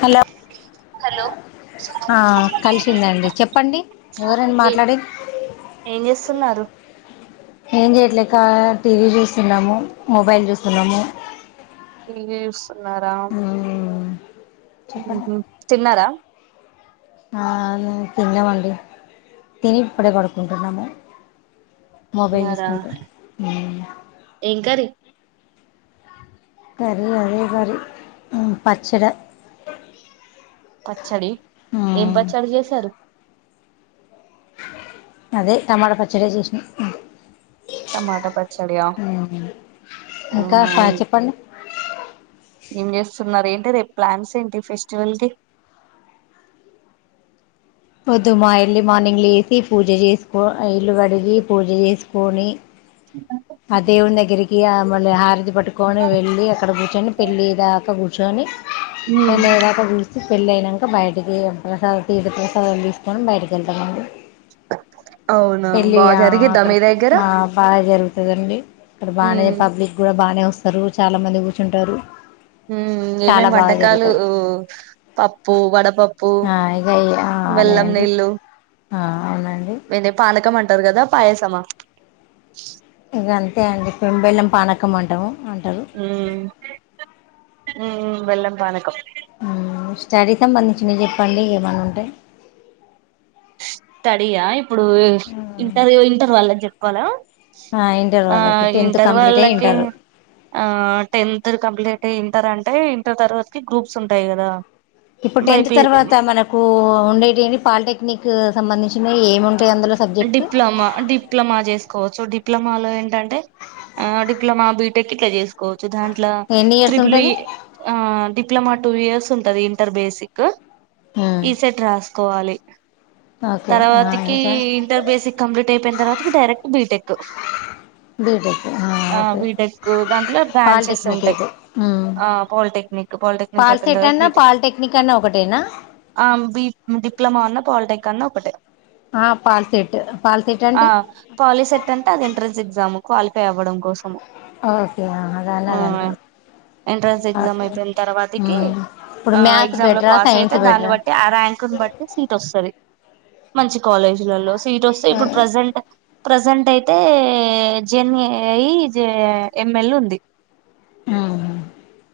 Hello hello ఆ కలిసిందండి చెప్పండి ఎవరండి ఏ మాట్లాడేది ఏం చేస్తున్నారు ఏం చేయట్లేక టీవీ చూస్తున్నాము మొబైల్ చూస్తున్నాము ఏ ఉన్నారా మ్మ్ తిన్నారా అను తిన్నామండి తిని ఇప్పుడే పడుకుంటున్నాము మొబైల్ తిన్నారా తీసుకుంట ఏం కర్రీ కర్రీ అదే కర్రీ ఉమ్ పచ్చిడి పచ్చడి ఏం పచ్చడి చేశారు అదే టమాట పచ్చడి చషణం టమాటా పచ్చడి ఆ ఇంకా ఉమ్ చెప్పండి ఎమ్ చెస్టునారు ఏంటి రేపు ప్లాన్స్ ఏంటి ఫెస్టివల్ కి పొద్దుమా ఎర్లీ మార్నింగ్లు వేసి పూజ చేసుకో ఇల్లు కడిగి పూజ చేసుకొని ఇ మళ హారది పట్ కొని వెళ్ళలి అక్కడ కూర్చొని పెళ్ళలి దాకా చుని ఫ ఉమ్ లేద కబూత పెళ్ళి అయినాక బయటికిస టీ ప్రసలు తీసుకొని బయటికి వెళ్తామండి అవునా పెళ్ళి బాగా జరిగిద్దా మీ దగ్గర బాగా కదండి అక్కడ ఉమ్ బాగానే పబ్లిక్ కూడా బాగానే వస్తారు చాలా మంది కూర్చుంటారు ఉమ్ ఏమేం చాలా బాగా వంటకాలు జరుగుతుంది పప్పు వడపప్పు ఇక అదే బెల్లం అండి నీళ్ళు అవునండి వే పనకం వంట టరు కదా పయసమా ఇగా అంతే అండి పెంబెల్లం పానకం అంటాము అంటారు ఉమ్ ఉమ్ బెల్లం పనకం ఉమ్ స్టడీ సంబంధించినవి చెప్పండి ఏమన్నా ఉంట స్టడీ ఆ ఇ ఇప్పుడు ఇంటర్ ఇంటర్ వళ్ల చెప్ అవునా ఆ ఇంటర్ ఆ వాళ్ళకి టెన్త్ ఇంటర్ కంప్లీట్ అయి వాళ్ళకి ఇంటారు ఆ టెన్త్ కంప్లీట్ అంటే ఇంటర్ అంటే ఇంటర్ తర్వాతకి గ్రూప్స్ ఉంటాయి కదా ఇప్పుడు టెన్త్ బైపీ తర్వాత మనకు ఉండేది ఏమి పాలిటెక్నిక్ సంబంధించినవి ఏముం డిప్లొమా డిప్లొమా చేసుకో సో డిప్లొమాలో ఏంటంటే ఆ డిప్లమా బీ టెకిట్లా చేసుకోవు చు దాంట్లో ఎన్ని ఇయర్స్ త్రిపులి ఉంటది ఆ డిప్లమా టూ ఇయర్స్ ఉంటది ఇంటర్ బేసిక్ ఈసెట్ రాసుకోవాలి ఓకే ఆ తర్వాతకి ఇంకా ఇంటర్ బేసిక్ కంప్లీట్ అయిపోయిన తర్వాత ఇక డైరెక్ట్ బీటెక్కు బీటెక్ ఆ ఓకే బీటెక్ దాంట్లో బ్రాంచెస్ పాలిటెక్నిక్ ఉంటాయి. అయితే ఆ పాలిటెక్నిక్ పాలిటెక్నిక్ అయిపోయిన పాల్సెట్ తర్వాత అన్నా బీటెక్ పాలిటెక్నిక్ అన్నా ఒకటేనా ఆ బ డిప్లమా అన్న పాల్ టెక్ అన్నాఒకటే పాల్సెట్ పాల్సెట్ ఆ అంటే పాలిసెట్ అంటే అది ఎంట్రెన్స్ ఎగ్జాము క్వాలిఫై అవ్వడం కోసము ఓకే దాన్ని ఆ అది అంటారు ఎంట్రన్స్ ఎగ్జామ్ ఓకే అయిపోయిన తర్వాతకి ఇప్పుడు ఆ మ్యాథ్స్ ఎగ్జామ్ లో బెటరా పాస్ అయితే సైన్స్ దాన్ని బెటరా బట్టి ఆ ర్యాంకుని బట్టి సీట్ వస్తది. మంచి కాలేజ్ [unintelligible] సీట్ వస్తే ఇప్పుడు ప్రజెంట్ ప్రజెంట్ అయితే జెన్ఏఐ జె ఎంఎల్ ఉంది.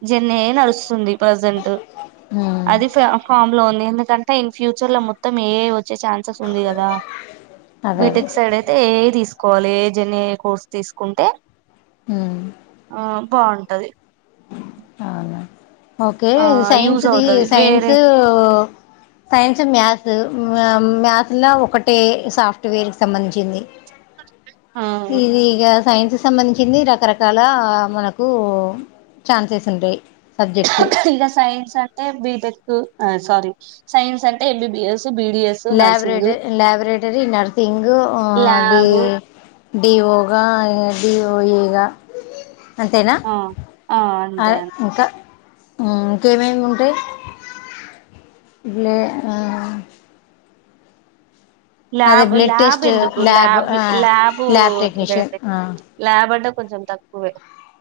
జెన్ఏఐ యే నడుస్తుంది ప్రజెంట్ అది ఫ ఫామ్ లో ఉంది ఏం అంటే ఇన్ ఫ్యూచర్ లో మొత్తం ఏఐ వచ్ వచ్చే ఛాన్సెస్ ఉంది గదా అదే అదే బిటెక్ సైడైతే ఏఐ ది తీసుకోవాలి ఏఐజ్ అనే కోర్స్ తీసుకుంటే హ్మ్ బావుంటది అవునా ఓకే ఆ సైన్స్ యూజ్ ది అవుతది వేరే సైన్స్ సైన్సు మేథ్సు మె మేథ్స్ ఇలా ఒకటే సాఫ్ట్వేర్ కి సంబంధించింది ఆ ఈజీగా సైన్స్ సంబంధించింది రకరకాల మనకు ఛాన్సెస్ ఉంటాయి సబ్జెక్ట్స్ కా సయిన్ అంటే బీటెక్ సారీ సైన్స్ అంటే ఎబిబిఎస్ ల్యాబరేటరి ల్యాబరేటర నర్సింగ్ డి ల్యాబ్ డిఓగా డిఓఇగా అంతేనా ఆ ఆ అంతే అదే ఇంకా హ్మ్ ఇంకేమేమి ఉంటాయి అదే ల్యాబ్ బ్లడ్ ల్యాబ్ టెస్ట్ ఎందుకు ల్యాబ్ ఆ ల్యాబ్ వద్దులేండి ల్యాబ్ అంటే కొంచెం తక్కువే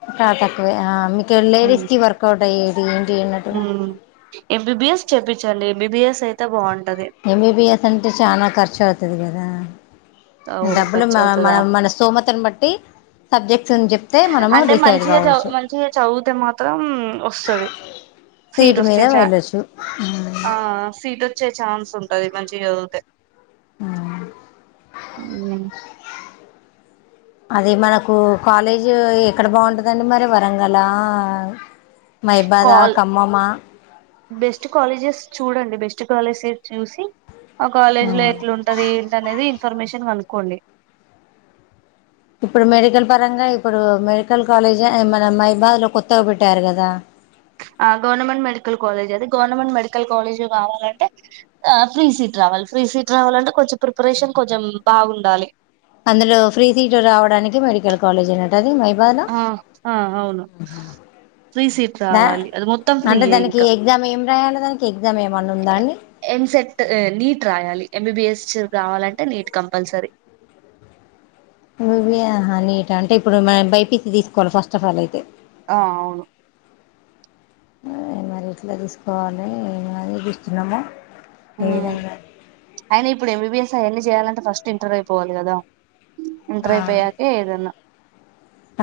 ఇంకా తక్కువే ఆ మీకు లేడీస్ కి వర్కౌట్ అయ్యే త ఏనడు ఎంబీబీఎస్ చెప్పించాలి ఎంబీబీఎస్ అయితే బాగుంటంది ఎంబిబిఎస్ అంటే చనా ఖర్చు అవుతుది కదా ఓ డబ్బులు ఖర్చు మన అవుతదా మన సోమత అని బట్టి సబ్జెక్ట్ అంటే మంచిగా చ మంచిగా చదివితే మాత్రం వస్తుది సీట్ సీటు వస్తే మీద చ వెళ్ళొచ్చు ఆ సీట్ వే వచ్చే ఛాన్స్ ఉంటది మంచిగా చదితే ఆ అవు అది మనకు కాలేజీ ఎక్కడ బాగుంటందండి మరి వరంగల్ల మైబాద కాల్ ఖమ్మమ్మా బెస్ట్ కాలేజెస్ చూడండి బెస్ట్ కాలేజె చూసి ఆ కాలేజ్ లో ఎట్లాంటది ఏంటినేది ఇన్ఫర్మేషన్ కనుకోండి ఇప్పుడు మెడికల్ పరంగా ఇప్పుడు మెడికల్ కాలేజ్ మన మైబాద్ లో కొత్తగా పెట్టారు కదా ఆ గవర్నమెంట్ మెడికల్ కాలేజ్ అది గవర్నమెంట్ మెడికల్ కాలేజ్ కావాలంటే ఫ్రీ సీట్ రావాలి ఫ్రీ సీట్ రావాల అంటే కొంచెం ప్రిపరేషన్ కొంచెం బాగుండాలి అందులో ఫ్రీ సీట్ రావడానికి మెడికల్ కాలేజ్ అన్నట్టు అది మై ఆ అవును ఫ్రీ సీట్ దా రావాలి అది మొత్తం ఫ్రీయ ఇంకా తనేకె ఎంసెట్ నీట్ రాయాలి ఎంబిబిఎస్ రావాలంటే నీట్ కంపల్సరీ నువహా నీట్ అంటే ఇప్పుడు మనం బైపించి తీసుకోవాలి ఫస్ట్ ఆఫ్ ఆల్ అయితే ఆ అవును ఏ మరి ఎట్లా తీసుకోవాలి అని జూస్తున్నము అయిన ఇప్పుడు ఎం బి బిఎస్ అయన్ని చేయాలం ఫస్ట్ ఇంటర్వూ అయి పోవాలి కదా ఇంటర్ అయిపోయాకే ఏదన్నా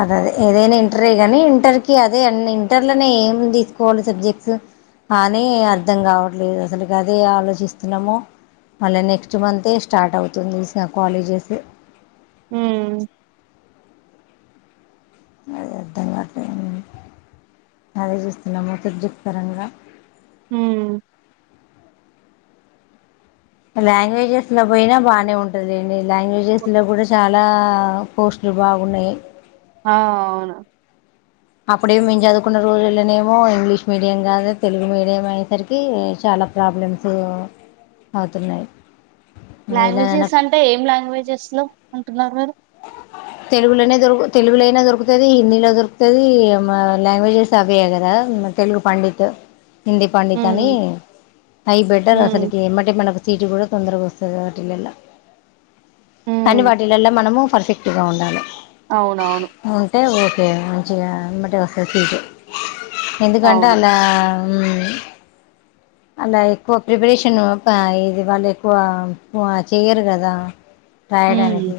అదదే ఏదైనా ఇంటరే గానీ ఇంటర్కి అదే అండి ఇంటర్లోనే ఏం తీసుకోవాలి, సబ్జెక్ట్స్ అనీ అర్థం కావట్లేదు అసలుకి అదే ఆలోచిస్తున్నాము. మళ్ళీ నెక్స్ట్ మంతే స్టార్ట్ అవుతుంది కాలేజెస్, హ్మ్ అదే అర్థం కావట్లే మ్మ్, అదే జూస్తున్నాము సబ్జెక్ట్ పరంగా. ఉమ్, లాంగ్వేజెస్ లో బోయినా బానే ఉంటదీండి లాంగ్వేజస్ లో కూడా చా చాలా పోస్టులు బాగున్నాయి ఆ అవును అప్పుడే మేము చదువుకున్న రోజుల్లోనేమో ఇంగ్లీష్ మీడియం కాదు తెలుగు మీడియం అయ్యేసరికి చాలా ప్రాబ్లమ్స్ అవుతున్నాయి ఎలానైనా లాంగ్వేజెస్ అంటే ఏం లాంగ్వేజెస్ లో ఉంటున్నారు మీరు తెలుగులోనే దొరుకు తెలుగు లైనా దొరుకుతది, హిందీలో దొరుకుతది, మాలాంగ్వేజెస్ అవే కదా తెలుగు పండిత్. హిందీ పండిత్ ఉమ్, అని హై బెట్టర్ ఉమ్, అసలుకి ఎమ్మటే మనకు సీటు కూడా తొందరగొస్తది వాటిలల్లా కానీ ఉమ్, వాటిలల్లా మనము ఎఫెక్ట్ గా ఉండాలె అవునవును ఉంటే ఓ మంచిగా ఎమ్మటే వస్తాది సీటు ఎందుకంటే అవును అలా మ్మ్ అలా ఎక్కువ ప్రిపరేషన్ ప ఇది వాళ్ళు ఎక్కువ చెయ్యరు కదా, రాయడానికి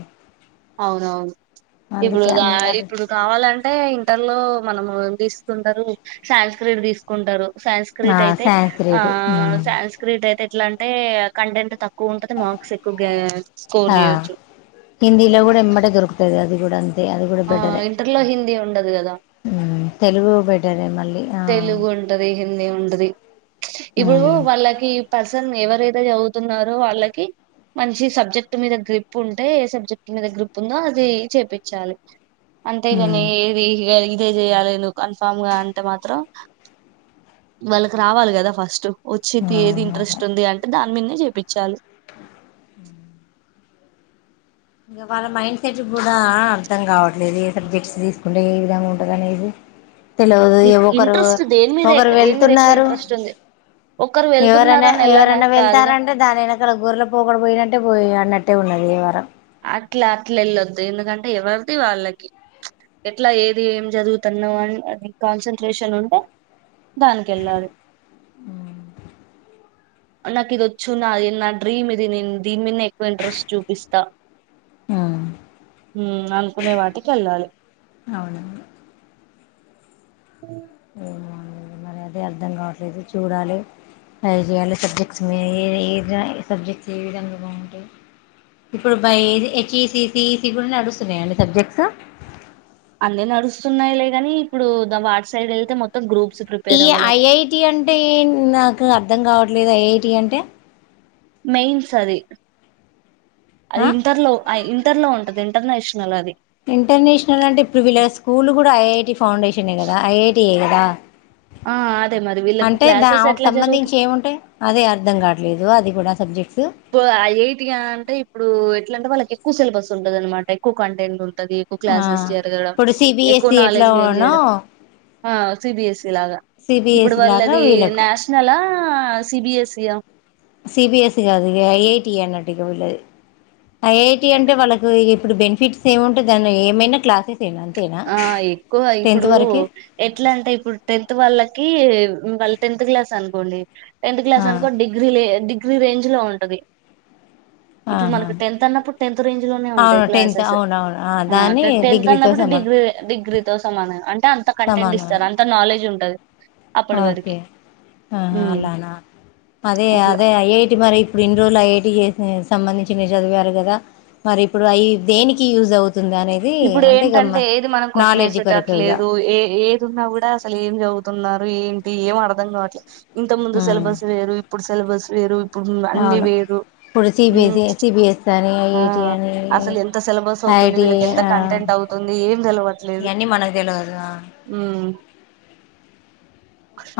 అవును అవును ఇప్పుడు అందుకే దారి అందువారు ఇప్పుడు కావాలంటే ఇంటర్ లో మనము తీసుకుంటరు శాన్స్క్రిట్ తీసుకుంటరు శాంస్క్రిట్ అయితే ఆ సాన్స్క్రిట్ శాంస్క్రిట్ అయితే ఎట్లాంటే కంటెంట్ త క్కువ ఉంటది మార్క్స్ ఎక్కువ గ్యా స్కోర్ ఆ జేయొ హిందీలో కూడా ఎమ్మటే దొరుకుతాది అది ఉడంగ తే అది కూడా ఆ బెటరే ఇంటర్ లో హిందీ ఉండదు కదా మ్మ్ తెలుగు బెటరే మ తెలుగు ఉంటది హిందీ ఉంటది ఇప్పుడు ఉమ్ వాళ్ళకి పర్సన్ ఎవర్ దైతే చదువుతున్నారో వాళ్ళకి, మంచి సబ్జెక్ట్ మీద గ్రిప్ ఉంటే ఏ సబ్జెక్ట్ మీద గ్రూప్ ఉందో అది చేపిచ్చాలి. ఉమ్ అంతేగమే ఏది [unintelligible] తే చేయాలి. నువు కన్ఫామ్ గాన్ టె మాత్రం వాళ్ళకి రావాలి కదా ఫస్ట్. ఆ ఒచ్చిద్దీ ఏది అదే ఇంట్రెస్ట్ ఉంది అంటే, దాన్ నింగ చేపిచ్చాలి. ఇంక వాళ్ళ మైండ్ సెట్ కూడా అర్థం కావట్లేదు, ఏ సబ్జెక్ట్స్ తీసుకుంటే ఏ విధంగా ఉంటుందనేది. తెలవదు ఇగ ఒకరు ఇంట్రెస్ట్ దేని మీద ఒకరు ఎక్- దేని మీద ఎక్కువ వెళ్తున్నారు, ఇంట్రెస్ట్ ఉంది ఒకరు ఎవరన్న వెళ్తున్నారని వెళ్ళడం ఎవరన్న వెళ్తారా కాదుగా అంటే, దాని ఎనకాల గొర్ల పోకడ పోయినట్టే పోతరిగ అన్నట్టు. ట్టే ఉన్నది యవ్వరం అట్లా అట్లా వెళ్ళొద్దు ఎందుకంటే ఎవరిది వాళ్ళకి ప్చ్ ఎట్లా ఏది ఏం జదువుతన్నావ్ అని అది కాన్సన్ ట్రేషన్ ఉంటే దానికి వెళ్ళాలి. నాకి ఇదొచ్చు నాది నా డ్రీమ్ ఇది నేను దీని మీన్నే ఎక్కువ ఇంట్రెస్ట్ చూపిస్తా ఆ మ్మ్ అనుకునే వాటికెళ్ళాలి అవునండి. ఏమో అండి. ఇప్పుడు బ A H E C, C E C కూడ నడుస్తున్నాయ అండి సబ్జెక్ట్స్? అన్నీ నడుస్తున్నాయిలే కనీ, ఇప్పుడు దా వాటి సైడ్ వెళ్తే మొత్ ఈ ఐఐటి అంటే ఏన్, నాకు అర్ద్ అర్థం కావట్లేద ఐ ఐ టి అంటే? మెయిన్స్ అది. అది ఆ ఇంటర్లో. అ ఇంటర్ లో ఉంటది, ఇంటర్నేషనల్ అది. ఇంటర్నేషనల్ అంటే ఇప్పుడు వీళ్ళ స్కూల్ కూడ డ ఐ ఐ టి ఫౌన్ ఫౌండేషనే కదా, ఐ ఐ టీ ఏ కదా? ఆ అదే మరి ఆ వీళ్ళకు అంటే దా క్లాసెస్ ఆమెకు ఎట్లా జరుగుతు సంబంధించి ఏముంటయ్, అదే అర్ధం కాట్లేదు? అది కూడా సబ్జెక్ట్ ఇప్పుడు ఐ ఐ టి అంటే, ఇప్పుడు ఎట్లాంటే వాళ్ళకి చెప్ క్కువ సిలబస్ ఉంటదన్నమాట, ఎక్కువ కంటెంటుమ్ టది ఎక్కువ ఆ క్లాసెస్ జరగడం, ఇప్పుడు ఎక్కువ సిబిఎస్ఈ నాలెడ్జ్ గెన్ ఎట్లానో చేయడం. ఆ సి బి ఎస్ ఈ ఇలాగా, ఇప్పుడు సిబిఎస్ఈ లాగా వాళ్ళది వీళ్ళకు నేషనలా? ఆ? సి బి ఎస్ ఈ ఆ? సి బి ఎస్ ఈ కాదు ఇగ ఐ ఐ టి అన్నట్టిగా వీళ్లది. ఐ ఐ టి అంటే, వాళ్ళకు ఇగ ఇప్ ఇప్పుడు బెనిఫిట్స్ ఏముంటాయి దాని ఏమైనా క్లాసెస్ ఏనా అంతేనా ఆ ఎక్కువ టెన్త్ ఇప్పుడు వరకే ఎట్లా అంటే ఇప్పుడు టెన్త్ వాళ్ళకి వాళ్ళు టెన్త్ క్లాస్ అనుకోండి టెన్త్ క్లాస్ ఆ అనుకో డిగ్రీ లే డిగ్ గ్రీ రేంజ్ లో ఉంటది ఇప్పుడు ఆహా మనకు టెన్త్ అన్నప్పుడు టెన్త్ రేంజ్ లోనే ఉంటాయి అవును టెన్త్ క్లాసెస్ అవునవును ఆ దాన్ని టెన్త్ డిగ్రీతో ఎల్తాన్నప్పుడు సమానం డిగ్ డిగ్రీతోో సమనం అంటే అంత కంటెంట్ సమానం ఇస్తారు అంత నాలెడ్జ్ ట్లూండది ఓకే, ఆహా అలానా. అదే అట్లా అదే ఐ ఐ టి మరి ఇప్పుడు ఇన్ని రోజులు ఐ ఐ టి చేస్ ఉమ్ సంబంధించినవి చదివారు కదా, మరి ఇప్పుడు అయి దేనికి యూజ్ అవుత్ ఇప్పుడు ఏంటంటే ఏది మనం క్వశ్చన్ నాలెడ్జ్ కొరకు ఇగ ఏసేటట్లేదు, ఏ ఏది ఉన్నా కూడా అసలు ఏం చదువుతున్నార్. ఏంటి ఏం అర్ధం కావట్లే ఇంత ముందు సిలబస్ వేరు ఇప్పుడు సిలబస్ వేరు ఇప్పుడు అన్ని అవును వేరు ఇప్పుడు ఉమ్, సిబిసి సిబిఎస్ అని ఆ ఐఐటి అని ఐఐటిఐ అ కంటెంట్ అవుతుంది ఏం తెలవట్లేదు మనకు తెలియదు హు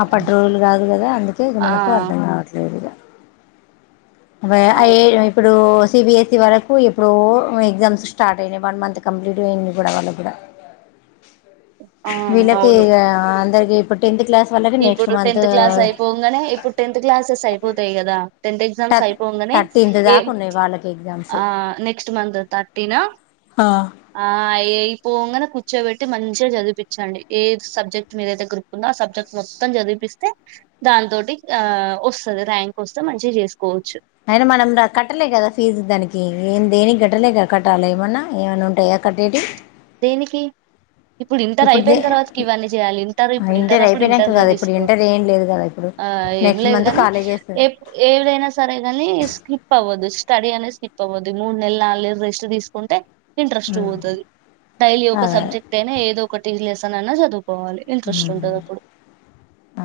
అప్పటి రోజులు కాదు కదా అందుకే ఇగ ఆ మనకు అర్థం కావట్లేదు ఇగ వే ఐ అవు అ ఇప్పుడు సిబిఎస్ఈ వరకు ఎప్పుడో ఎగ్జామ్స్ స్టార్ట్ అయినాయి వన్ మంత్ కంప్లీట్ అఇంది కూడా వాళ్ళు కూడా ఆ అవును విళ్ళకిగా అందరి ఇగ ఇప్పుడు టెన్త్ క్లాస్ వాళ్ళకి నెక్స్ట్ ఇప్పుడు మంత్ టెన్త్ క్లాస్ అయిపొంగానే ఇప్పుడు టెన్త్ క్లాసెస్ అయిపోతాయి కదా టెన్ ఎగ్జామ్స్ థర్ అయిపొంగా థర్టీన్త్ ఏ దాకా ఉన్నాయి వాళ్ళకి ఎగ్జామ్స్ నెక్స్ట్ మంత్ తర్టీన ఆ ఆ అయి అయిపొంగనే కూర్చోబెట్టి మంచిగా చదిపించండి ఏ సబ్జెక్ట్ మీదయితే గ్రీప్ ఉందో ఆ సబ్జెక్ట్ మొత్తం చదిపిస్తే దానితోటి ఆ వస్తది ర్యాంక్ వస్తే మంచిగా చేసుకోవచ్చు అయినా మనం కట్టలే కదా ఫీజు దానికి ఏం దేనికి కట్టలే కదా కట్టాల ఏమన్నా ఏమన్నా ఉంటాయా కట్టేటియి దేనికి ఇప్పుడు ఇంటర్ అయిపోయిన తర్వాతకి ఇవన్నీ చేయాలి ఇంటర్ ఇప్పుడు ఇంటర్ అప్పుడు ఇంటర్ అయిపోయినాక దే కదా ఇప్పుడు తీసుకో ఇంటర్ ఏం లేదు కదా ఇప్పుడు ఆ ఏం నెక్స్ట్ లేదు మంత్ కాని కాలేజెస్ ఇప్ ఏదైనా సరే కాని స్కిప్ అవ్వదు స్టడీ అనేది స్కిప్ అవ్వొద్దు ఈ మూడు నెలలు నాలుగు నెలలు రెస్ట్ తీసుకుంటే ఇంట్రెస్ట్ పోతది డైలీ ఒక్క అదే సబ్జెక్ట్ అయినా ఏదో ఒకటి లేసన్ అన్న చదువ్ కొవాలి ఇంట్రెస్ట్ ఉంటది అప్పుడు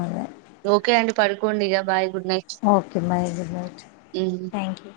అదే ఓకే అండి పడుకొండిగా బాయ్ గుడ్ నైట్ ఓకే మరి గుడ్ నైట్ థ్యాంక్ యూ